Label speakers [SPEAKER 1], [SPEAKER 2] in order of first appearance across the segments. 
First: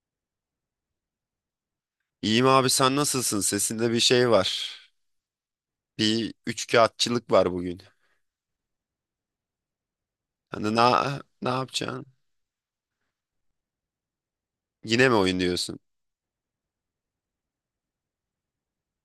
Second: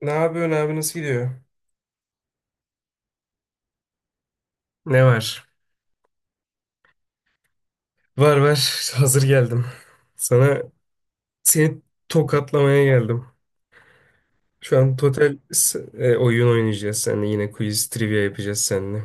[SPEAKER 1] Ne yapıyorsun abi nasıl gidiyor?
[SPEAKER 2] İyiyim abi, sen nasılsın? Sesinde bir şey var.
[SPEAKER 1] Ne var?
[SPEAKER 2] Bir üçkağıtçılık var bugün.
[SPEAKER 1] Var var. Hazır geldim. Sana
[SPEAKER 2] Hani ne, ne
[SPEAKER 1] seni
[SPEAKER 2] yapacaksın?
[SPEAKER 1] tokatlamaya geldim. Şu an
[SPEAKER 2] Yine mi oyun diyorsun?
[SPEAKER 1] oyun oynayacağız seninle. Yine quiz trivia yapacağız seninle.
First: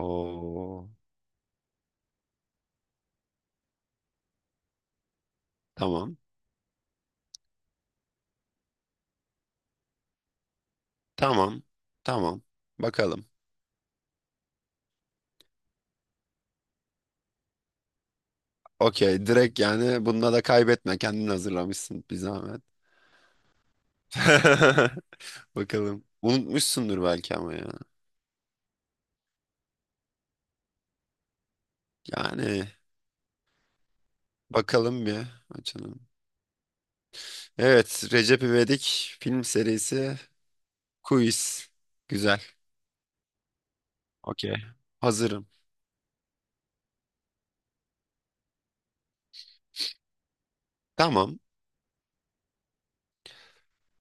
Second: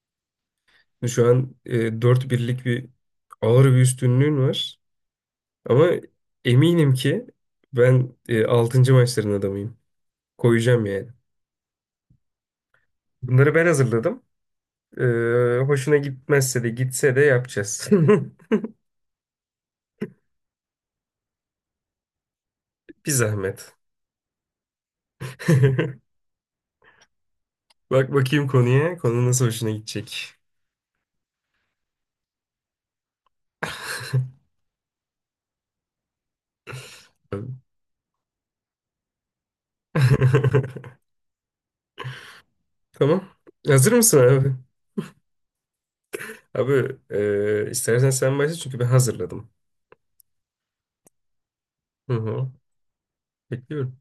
[SPEAKER 2] Oo,
[SPEAKER 1] Şu an 4-1'lik bir ağır bir üstünlüğün var. Ama
[SPEAKER 2] tamam.
[SPEAKER 1] eminim ki ben 6. maçların adamıyım. Koyacağım yani.
[SPEAKER 2] Tamam. Tamam. Bakalım.
[SPEAKER 1] Bunları ben hazırladım. E, Hoşuna gitmezse de gitse de yapacağız.
[SPEAKER 2] Okey, direkt yani bununla da kaybetme. Kendin hazırlamışsın bir zahmet.
[SPEAKER 1] Bir zahmet.
[SPEAKER 2] Bakalım. Unutmuşsundur belki ama ya.
[SPEAKER 1] Bak bakayım konuya. Konu nasıl hoşuna gidecek.
[SPEAKER 2] Yani bakalım bir açalım. Evet, Recep İvedik film serisi Quiz. Güzel.
[SPEAKER 1] Tamam. Hazır mısın abi?
[SPEAKER 2] Okey. Hazırım.
[SPEAKER 1] Abi istersen sen başla çünkü ben hazırladım.
[SPEAKER 2] Tamam.
[SPEAKER 1] Hı hı. Bekliyorum.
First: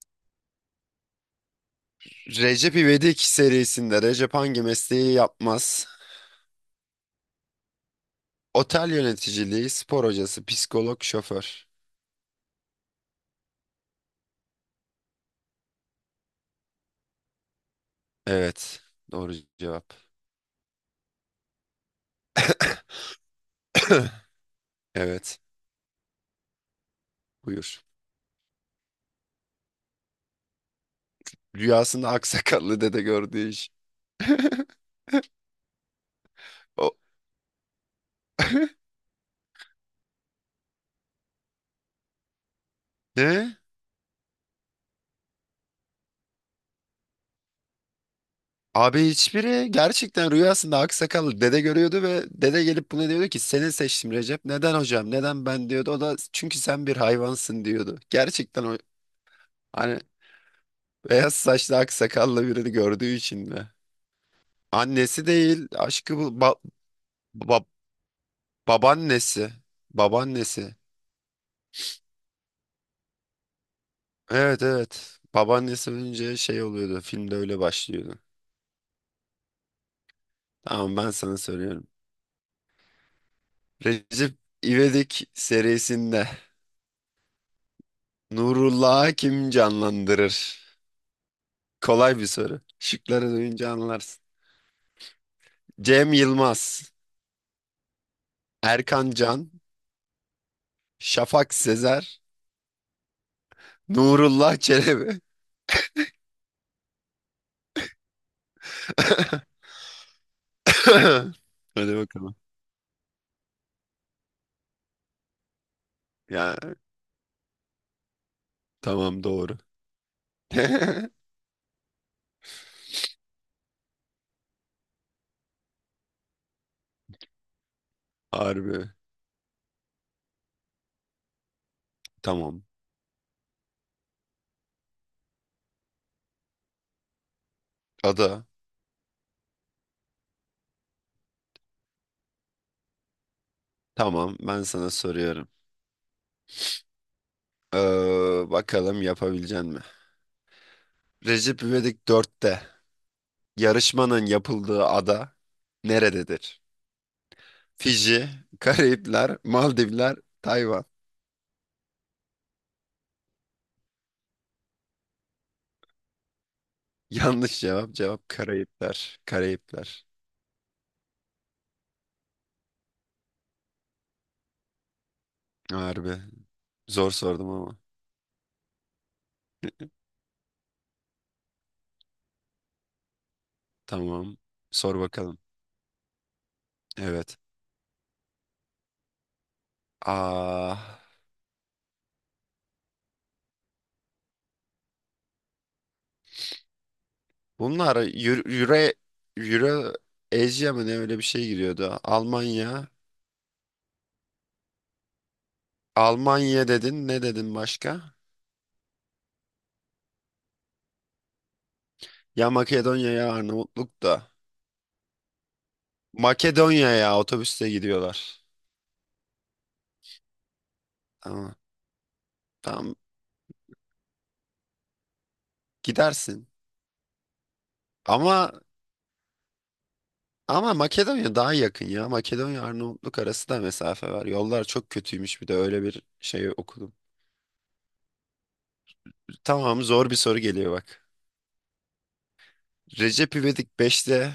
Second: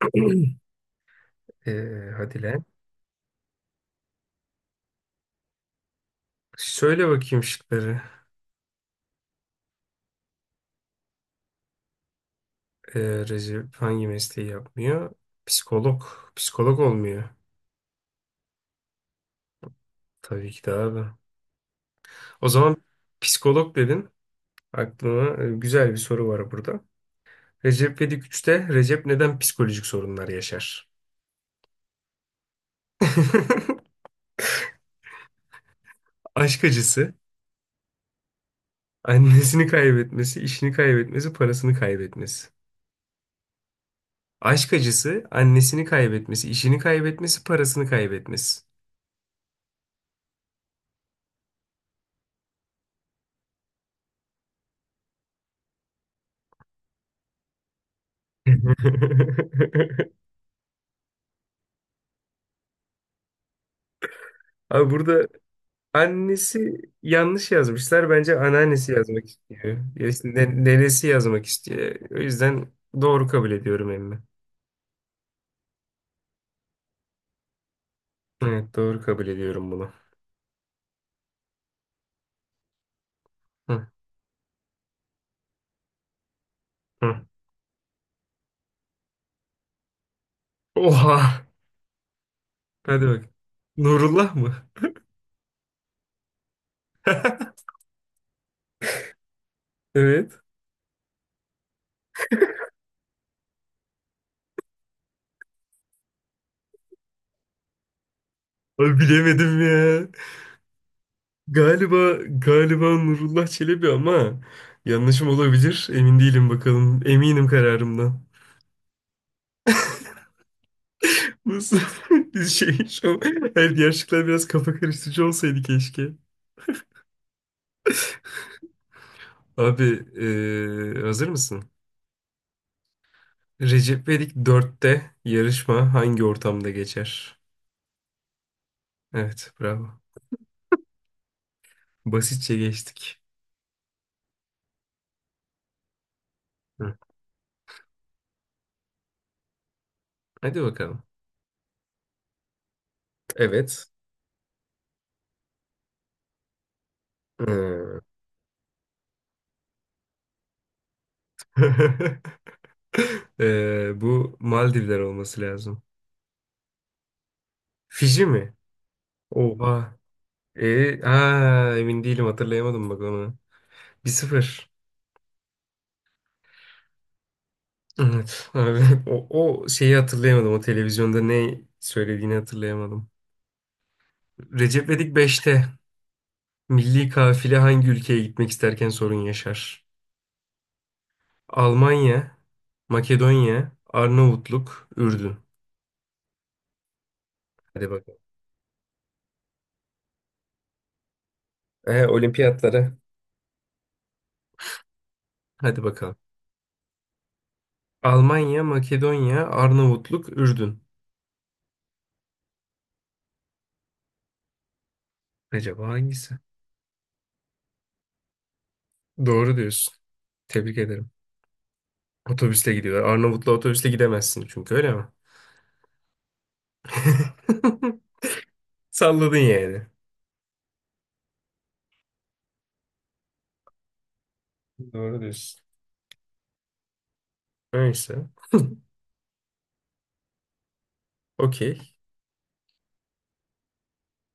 [SPEAKER 1] E, Hadi lan.
[SPEAKER 2] Recep İvedik serisinde Recep hangi mesleği yapmaz?
[SPEAKER 1] Söyle bakayım şıkları.
[SPEAKER 2] Otel yöneticiliği, spor hocası, psikolog, şoför.
[SPEAKER 1] E, Recep hangi mesleği yapmıyor? Psikolog. Psikolog olmuyor.
[SPEAKER 2] Evet, doğru cevap.
[SPEAKER 1] Tabii ki de abi. O zaman psikolog dedin.
[SPEAKER 2] Evet,
[SPEAKER 1] Aklıma güzel bir soru var burada.
[SPEAKER 2] buyur.
[SPEAKER 1] Recep İvedik 3'te Recep neden psikolojik sorunlar yaşar?
[SPEAKER 2] Rüyasında aksakallı dede gördüğü iş.
[SPEAKER 1] Aşk
[SPEAKER 2] O...
[SPEAKER 1] acısı, annesini kaybetmesi, işini kaybetmesi, parasını kaybetmesi.
[SPEAKER 2] Ne?
[SPEAKER 1] Aşk acısı, annesini kaybetmesi, işini kaybetmesi, parasını kaybetmesi.
[SPEAKER 2] Abi hiçbiri, gerçekten rüyasında aksakallı dede görüyordu ve dede gelip buna diyordu ki seni seçtim Recep. Neden hocam? Neden ben diyordu. O da çünkü sen bir hayvansın diyordu. Gerçekten o hani beyaz saçlı aksakallı birini gördüğü için mi?
[SPEAKER 1] Abi
[SPEAKER 2] Annesi
[SPEAKER 1] burada
[SPEAKER 2] değil, aşkı bu
[SPEAKER 1] annesi yanlış
[SPEAKER 2] ba-
[SPEAKER 1] yazmışlar. Bence anneannesi yazmak
[SPEAKER 2] babaannesi.
[SPEAKER 1] istiyor. Ya işte
[SPEAKER 2] Babaannesi.
[SPEAKER 1] nenesi yazmak istiyor. O yüzden doğru kabul ediyorum emmi.
[SPEAKER 2] Evet, evet. Babaannesi önce şey oluyordu. Filmde öyle başlıyordu.
[SPEAKER 1] Evet, doğru kabul ediyorum bunu.
[SPEAKER 2] Tamam, ben sana söylüyorum.
[SPEAKER 1] Hı,
[SPEAKER 2] Recep İvedik serisinde
[SPEAKER 1] hı.
[SPEAKER 2] Nurullah Hakim canlandırır?
[SPEAKER 1] Oha!
[SPEAKER 2] Kolay bir soru.
[SPEAKER 1] Hadi bak.
[SPEAKER 2] Şıkları duyunca anlarsın.
[SPEAKER 1] Nurullah mı?
[SPEAKER 2] Cem Yılmaz, Erkan Can,
[SPEAKER 1] Evet.
[SPEAKER 2] Şafak Sezer, Nurullah Çelebi.
[SPEAKER 1] Abi bilemedim ya.
[SPEAKER 2] Hadi
[SPEAKER 1] Galiba
[SPEAKER 2] bakalım.
[SPEAKER 1] galiba Nurullah Çelebi ama yanlışım olabilir. Emin değilim
[SPEAKER 2] Ya
[SPEAKER 1] bakalım. Eminim kararımdan.
[SPEAKER 2] tamam, doğru.
[SPEAKER 1] Nasıl bir şey şu her diğer şıklar biraz kafa karıştırıcı olsaydı keşke.
[SPEAKER 2] Harbi.
[SPEAKER 1] Abi hazır mısın?
[SPEAKER 2] Tamam.
[SPEAKER 1] Recep İvedik 4'te yarışma hangi ortamda geçer?
[SPEAKER 2] Ada.
[SPEAKER 1] Evet, bravo. Basitçe geçtik.
[SPEAKER 2] Tamam. Ben sana soruyorum.
[SPEAKER 1] Hı.
[SPEAKER 2] Bakalım yapabilecek mi?
[SPEAKER 1] Hadi bakalım.
[SPEAKER 2] Recep İvedik 4'te
[SPEAKER 1] Evet.
[SPEAKER 2] yarışmanın yapıldığı ada nerededir?
[SPEAKER 1] Hı.
[SPEAKER 2] Fiji, Karayipler, Maldivler, Tayvan.
[SPEAKER 1] Bu Maldivler olması lazım.
[SPEAKER 2] Yanlış cevap.
[SPEAKER 1] Fiji
[SPEAKER 2] Cevap
[SPEAKER 1] mi?
[SPEAKER 2] Karayipler.
[SPEAKER 1] Oha.
[SPEAKER 2] Karayipler.
[SPEAKER 1] Emin değilim hatırlayamadım bak onu. Bir sıfır.
[SPEAKER 2] Harbi. Zor sordum ama.
[SPEAKER 1] Evet abi. O, o şeyi hatırlayamadım. O televizyonda ne söylediğini hatırlayamadım.
[SPEAKER 2] Tamam.
[SPEAKER 1] Recep
[SPEAKER 2] Sor
[SPEAKER 1] İvedik
[SPEAKER 2] bakalım.
[SPEAKER 1] 5'te milli
[SPEAKER 2] Evet.
[SPEAKER 1] kafile hangi ülkeye gitmek isterken sorun yaşar?
[SPEAKER 2] Aa,
[SPEAKER 1] Almanya, Makedonya, Arnavutluk, Ürdün. Hadi
[SPEAKER 2] bunlar
[SPEAKER 1] bakalım.
[SPEAKER 2] Euro, Euro, Euro Asia mı ne öyle bir şey giriyordu. Almanya,
[SPEAKER 1] Olimpiyatlara. Hadi bakalım.
[SPEAKER 2] Almanya dedin. Ne dedin başka?
[SPEAKER 1] Almanya, Makedonya, Arnavutluk, Ürdün.
[SPEAKER 2] Ya Makedonya ya Arnavutluk da.
[SPEAKER 1] Acaba hangisi?
[SPEAKER 2] Makedonya ya otobüste gidiyorlar.
[SPEAKER 1] Doğru diyorsun. Tebrik ederim.
[SPEAKER 2] Tamam.
[SPEAKER 1] Otobüsle
[SPEAKER 2] Tamam.
[SPEAKER 1] gidiyorlar. Arnavutlu otobüsle gidemezsin çünkü öyle mi?
[SPEAKER 2] Gidersin. Ama
[SPEAKER 1] Salladın yani.
[SPEAKER 2] ama Makedonya daha yakın ya. Makedonya Arnavutluk arası da mesafe var. Yollar çok
[SPEAKER 1] Doğru
[SPEAKER 2] kötüymüş, bir de
[SPEAKER 1] diyorsun.
[SPEAKER 2] öyle bir şey okudum.
[SPEAKER 1] Neyse.
[SPEAKER 2] Tamam, zor bir soru geliyor bak.
[SPEAKER 1] Okey.
[SPEAKER 2] Recep İvedik beşte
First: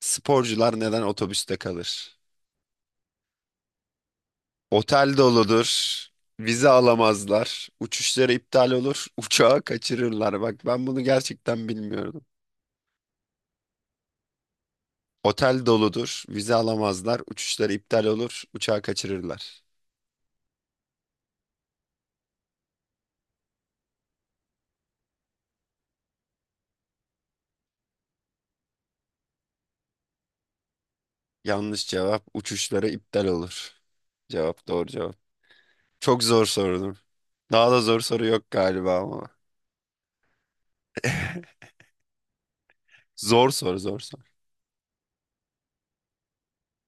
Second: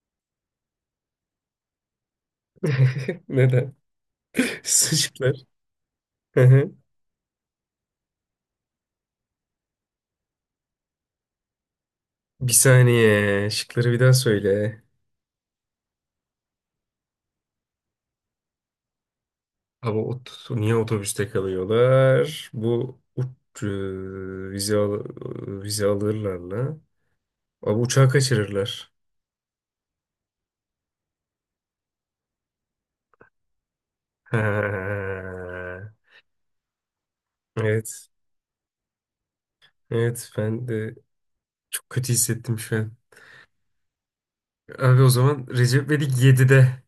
[SPEAKER 2] sporcular neden otobüste kalır?
[SPEAKER 1] Neden?
[SPEAKER 2] Otel
[SPEAKER 1] Şıklar.
[SPEAKER 2] doludur.
[SPEAKER 1] Hı
[SPEAKER 2] Vize
[SPEAKER 1] hı.
[SPEAKER 2] alamazlar. Uçuşları iptal olur. Uçağı kaçırırlar. Bak, ben bunu gerçekten bilmiyordum.
[SPEAKER 1] Bir saniye. Şıkları bir daha söyle.
[SPEAKER 2] Otel doludur. Vize alamazlar. Uçuşları iptal olur. Uçağı kaçırırlar.
[SPEAKER 1] Ama niye otobüste kalıyorlar? Bu vize, al vize alırlar mı? Ama uçağı kaçırırlar.
[SPEAKER 2] Yanlış cevap. Uçuşları iptal olur. Cevap doğru
[SPEAKER 1] Ha.
[SPEAKER 2] cevap. Çok zor sordum. Daha da zor
[SPEAKER 1] Evet.
[SPEAKER 2] soru yok galiba ama.
[SPEAKER 1] Evet ben de çok kötü hissettim şu an.
[SPEAKER 2] Zor soru, zor soru.
[SPEAKER 1] Abi o zaman Recep İvedik 7'de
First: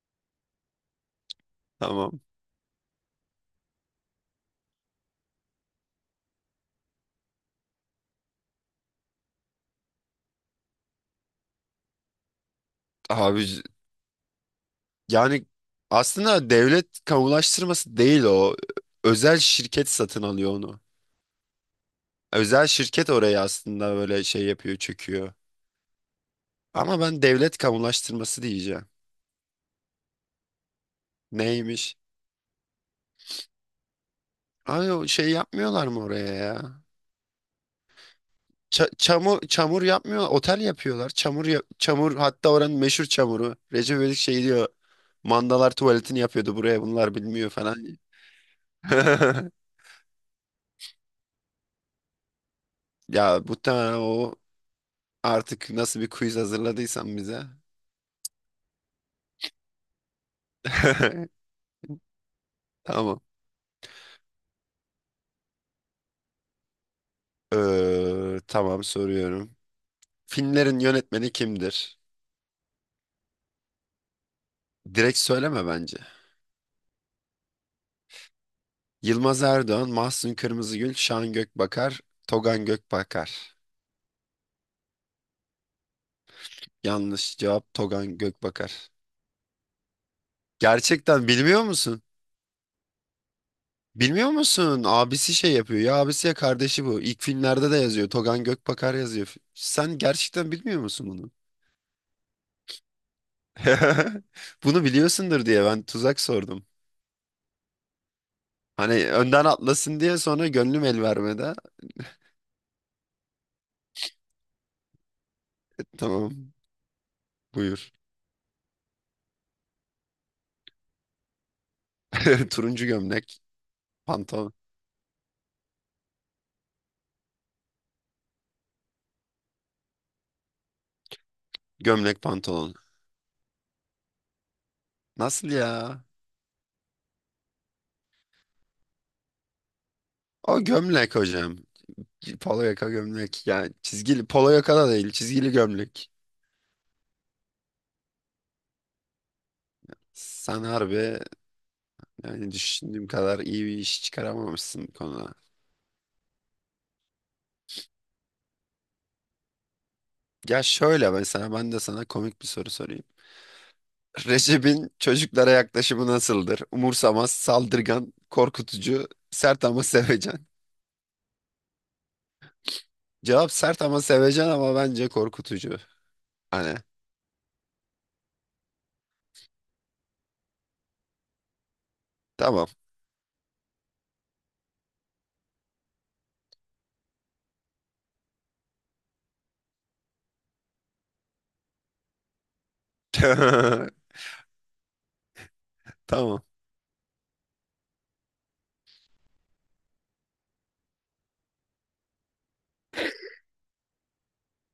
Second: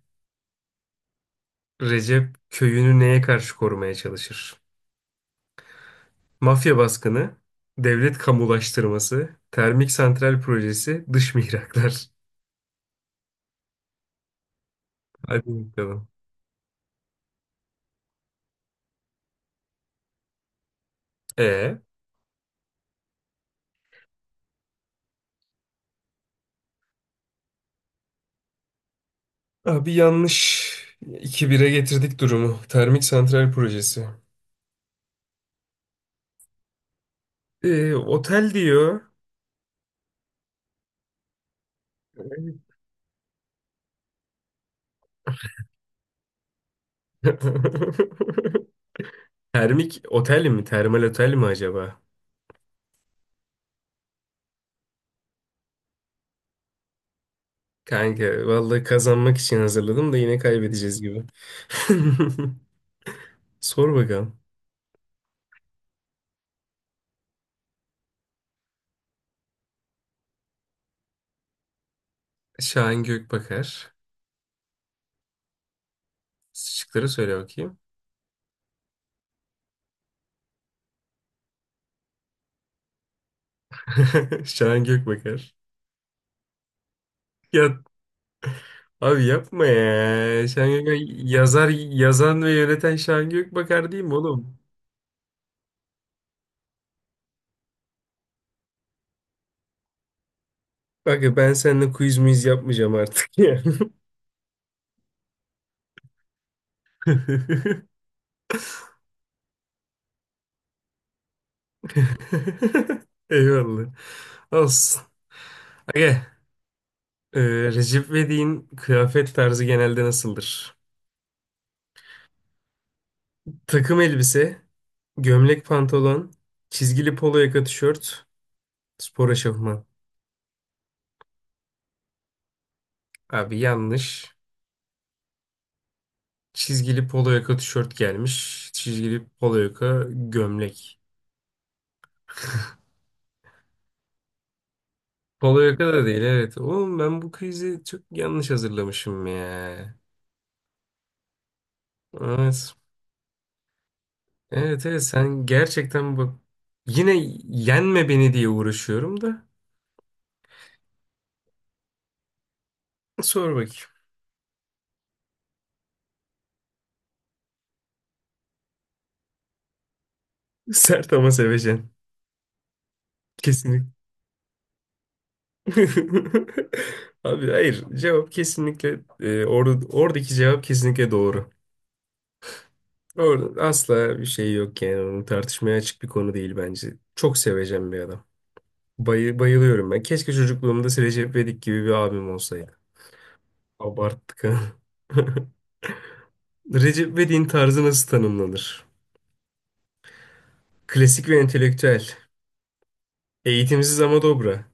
[SPEAKER 2] Tamam.
[SPEAKER 1] Recep köyünü neye karşı korumaya çalışır? Mafya baskını, devlet kamulaştırması, termik santral projesi, dış mihraklar.
[SPEAKER 2] Abi
[SPEAKER 1] Hadi
[SPEAKER 2] yani
[SPEAKER 1] bakalım.
[SPEAKER 2] aslında devlet kamulaştırması değil o. Özel şirket satın alıyor onu.
[SPEAKER 1] E
[SPEAKER 2] Özel şirket oraya aslında böyle şey yapıyor, çöküyor. Ama ben devlet kamulaştırması diyeceğim.
[SPEAKER 1] abi yanlış. İki bire
[SPEAKER 2] Neymiş?
[SPEAKER 1] getirdik durumu. Termik santral projesi.
[SPEAKER 2] Abi o şey yapmıyorlar mı oraya ya?
[SPEAKER 1] Otel diyor.
[SPEAKER 2] Çamur çamur yapmıyor, otel yapıyorlar. Çamur, hatta oranın meşhur çamuru. Recep İvedik şey diyor. Mandalar tuvaletini yapıyordu buraya, bunlar bilmiyor falan.
[SPEAKER 1] Termik otel mi? Termal otel mi acaba?
[SPEAKER 2] Ya muhtemelen o artık nasıl bir quiz hazırladıysan bize.
[SPEAKER 1] Kanka vallahi kazanmak için hazırladım da yine kaybedeceğiz gibi.
[SPEAKER 2] Tamam.
[SPEAKER 1] Sor bakalım.
[SPEAKER 2] Tamam, soruyorum. Filmlerin yönetmeni kimdir?
[SPEAKER 1] Şahin Gökbakar.
[SPEAKER 2] Direkt söyleme bence.
[SPEAKER 1] Şıkları söyle bakayım.
[SPEAKER 2] Yılmaz Erdoğan, Mahsun Kırmızıgül, Şan Gökbakar, Togan Gökbakar.
[SPEAKER 1] Şahin Gökbakar.
[SPEAKER 2] Yanlış cevap,
[SPEAKER 1] Ya
[SPEAKER 2] Togan Gökbakar.
[SPEAKER 1] abi yapma ya. Şahin Gökbakar
[SPEAKER 2] Gerçekten bilmiyor
[SPEAKER 1] yazar,
[SPEAKER 2] musun?
[SPEAKER 1] yazan ve yöneten Şahin Gökbakar değil mi
[SPEAKER 2] Bilmiyor
[SPEAKER 1] oğlum?
[SPEAKER 2] musun? Abisi şey yapıyor ya, abisi ya kardeşi bu. İlk filmlerde de yazıyor. Togan Gökbakar yazıyor. Sen gerçekten bilmiyor musun
[SPEAKER 1] Bak
[SPEAKER 2] bunu?
[SPEAKER 1] ya ben seninle quiz miz yapmayacağım artık ya.
[SPEAKER 2] Bunu biliyorsundur diye ben tuzak sordum. Hani önden atlasın diye, sonra gönlüm el vermedi.
[SPEAKER 1] Eyvallah. Olsun. Aga,
[SPEAKER 2] Tamam,
[SPEAKER 1] e,
[SPEAKER 2] buyur.
[SPEAKER 1] Recep İvedik'in kıyafet tarzı genelde nasıldır?
[SPEAKER 2] Turuncu gömlek
[SPEAKER 1] Takım
[SPEAKER 2] pantolon.
[SPEAKER 1] elbise, gömlek pantolon, çizgili polo yaka tişört, spor eşofman.
[SPEAKER 2] Gömlek pantolon.
[SPEAKER 1] Abi yanlış.
[SPEAKER 2] Nasıl ya?
[SPEAKER 1] Çizgili polo yaka tişört gelmiş. Çizgili polo yaka
[SPEAKER 2] O
[SPEAKER 1] gömlek.
[SPEAKER 2] gömlek hocam. Polo yaka gömlek. Yani çizgili polo yaka da değil, çizgili
[SPEAKER 1] Polo yaka da
[SPEAKER 2] gömlek.
[SPEAKER 1] değil evet. Oğlum ben bu krizi çok yanlış hazırlamışım ya.
[SPEAKER 2] Sen harbi yani
[SPEAKER 1] Evet.
[SPEAKER 2] düşündüğüm kadar iyi bir iş
[SPEAKER 1] Evet
[SPEAKER 2] çıkaramamışsın bu
[SPEAKER 1] evet
[SPEAKER 2] konuda.
[SPEAKER 1] sen gerçekten bak yine yenme beni diye uğraşıyorum da.
[SPEAKER 2] Ya şöyle mesela ben de sana komik bir soru sorayım.
[SPEAKER 1] Sor bakayım.
[SPEAKER 2] Recep'in çocuklara yaklaşımı nasıldır? Umursamaz, saldırgan, korkutucu, sert ama sevecen.
[SPEAKER 1] Sert ama seveceksin.
[SPEAKER 2] Cevap sert
[SPEAKER 1] Kesinlikle.
[SPEAKER 2] ama sevecen, ama bence korkutucu. Hani
[SPEAKER 1] Abi hayır cevap kesinlikle oradaki cevap kesinlikle doğru.
[SPEAKER 2] tamam.
[SPEAKER 1] Orada asla bir şey yok yani onun tartışmaya açık bir konu değil bence. Çok seveceğim bir adam. Bayılıyorum ben. Keşke çocukluğumda Recep İvedik gibi bir abim olsaydı. Abarttık ha.
[SPEAKER 2] Tamam.
[SPEAKER 1] Recep İvedik'in tarzı nasıl tanımlanır? Klasik ve entelektüel. Eğitimsiz ama dobra.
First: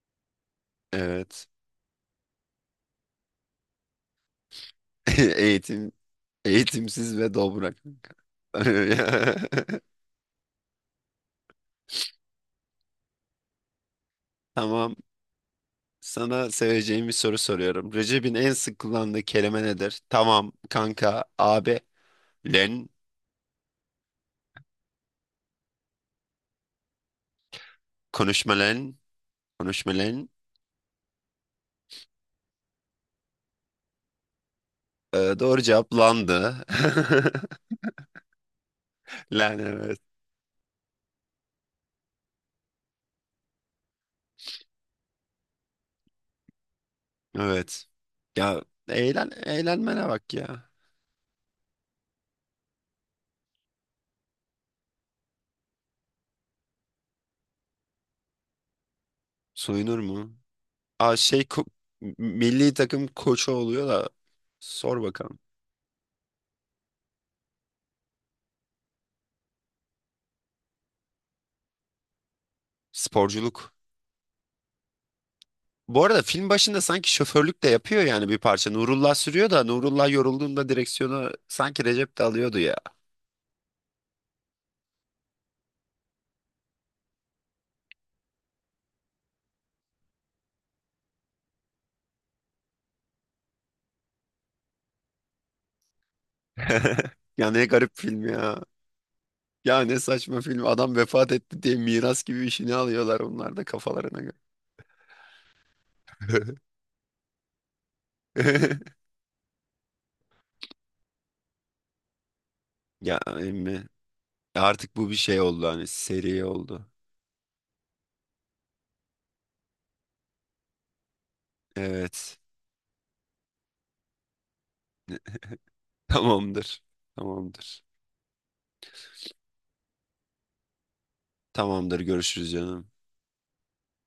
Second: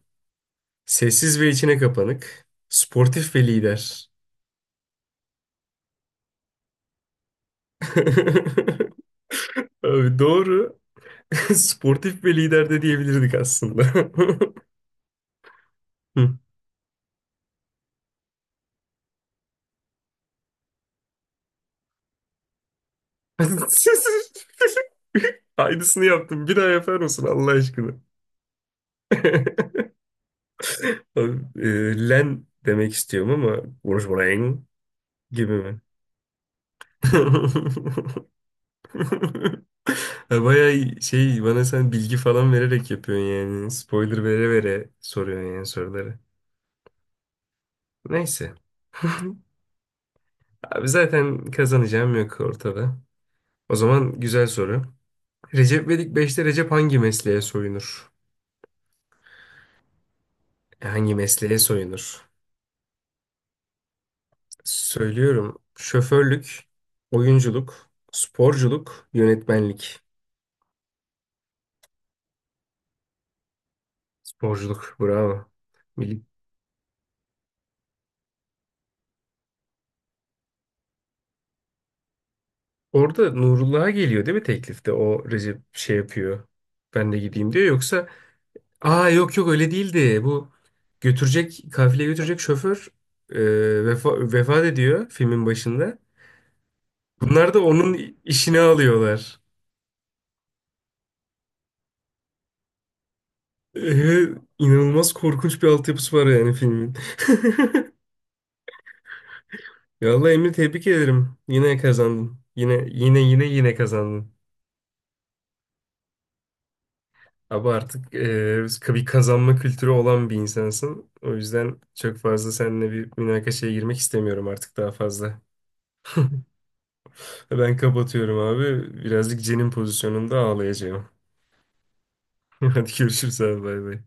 [SPEAKER 1] Sessiz
[SPEAKER 2] Evet.
[SPEAKER 1] ve içine kapanık. Sportif ve lider.
[SPEAKER 2] Eğitim Eğitimsiz ve dobra kanka.
[SPEAKER 1] Abi doğru. Sportif ve lider de diyebilirdik aslında.
[SPEAKER 2] Tamam.
[SPEAKER 1] Hı.
[SPEAKER 2] Sana seveceğim bir soru soruyorum. Recep'in en sık kullandığı kelime nedir? Tamam kanka, abi, len,
[SPEAKER 1] Aynısını yaptım. Bir daha yapar mısın Allah aşkına?
[SPEAKER 2] konuşma len, konuşma len.
[SPEAKER 1] Abi, len demek istiyorum ama Wolverine gibi
[SPEAKER 2] Doğru
[SPEAKER 1] mi?
[SPEAKER 2] cevap landı. Len, evet.
[SPEAKER 1] Ha, bayağı şey bana sen bilgi falan vererek yapıyorsun yani. Spoiler vere vere soruyorsun yani soruları.
[SPEAKER 2] Evet.
[SPEAKER 1] Neyse.
[SPEAKER 2] Ya eğlen, eğlenmene bak ya.
[SPEAKER 1] Abi zaten kazanacağım yok ortada. O zaman güzel soru. Recep İvedik beşte Recep hangi mesleğe soyunur?
[SPEAKER 2] Soyunur mu?
[SPEAKER 1] Hangi
[SPEAKER 2] Aa şey
[SPEAKER 1] mesleğe soyunur?
[SPEAKER 2] milli takım koçu oluyor da, sor bakalım.
[SPEAKER 1] Söylüyorum. Şoförlük, oyunculuk, sporculuk, yönetmenlik.
[SPEAKER 2] Sporculuk.
[SPEAKER 1] Sporculuk, bravo.
[SPEAKER 2] Bu arada
[SPEAKER 1] Milli-
[SPEAKER 2] film başında sanki şoförlük de yapıyor yani bir parça. Nurullah sürüyor da Nurullah yorulduğunda direksiyonu sanki Recep de alıyordu ya.
[SPEAKER 1] Orada Nurullah'a geliyor değil mi teklifte? O Recep şey yapıyor. Ben de gideyim diyor. Yoksa yok yok öyle değildi. Bu kafile götürecek şoför e, vefat ediyor filmin başında.
[SPEAKER 2] Ya
[SPEAKER 1] Bunlar da
[SPEAKER 2] ne garip
[SPEAKER 1] onun
[SPEAKER 2] film
[SPEAKER 1] işini
[SPEAKER 2] ya.
[SPEAKER 1] alıyorlar.
[SPEAKER 2] Ya ne saçma film. Adam vefat etti diye miras gibi işini alıyorlar onlar da kafalarına
[SPEAKER 1] Ee,
[SPEAKER 2] göre.
[SPEAKER 1] inanılmaz korkunç bir altyapısı var yani filmin. Ya vallahi Emre, tebrik ederim. Yine kazandın. Yine yine
[SPEAKER 2] Ya
[SPEAKER 1] yine yine
[SPEAKER 2] emmi.
[SPEAKER 1] kazandın.
[SPEAKER 2] Artık bu bir şey oldu, hani seri oldu.
[SPEAKER 1] Abi artık bir kazanma kültürü olan bir insansın. O yüzden çok
[SPEAKER 2] Evet.
[SPEAKER 1] fazla seninle bir münakaşaya girmek istemiyorum artık daha fazla.
[SPEAKER 2] Tamamdır.
[SPEAKER 1] Ben
[SPEAKER 2] Tamamdır.
[SPEAKER 1] kapatıyorum abi. Birazcık cenin pozisyonunda ağlayacağım.
[SPEAKER 2] Tamamdır. Görüşürüz canım.
[SPEAKER 1] Hadi görüşürüz abi, bay bay.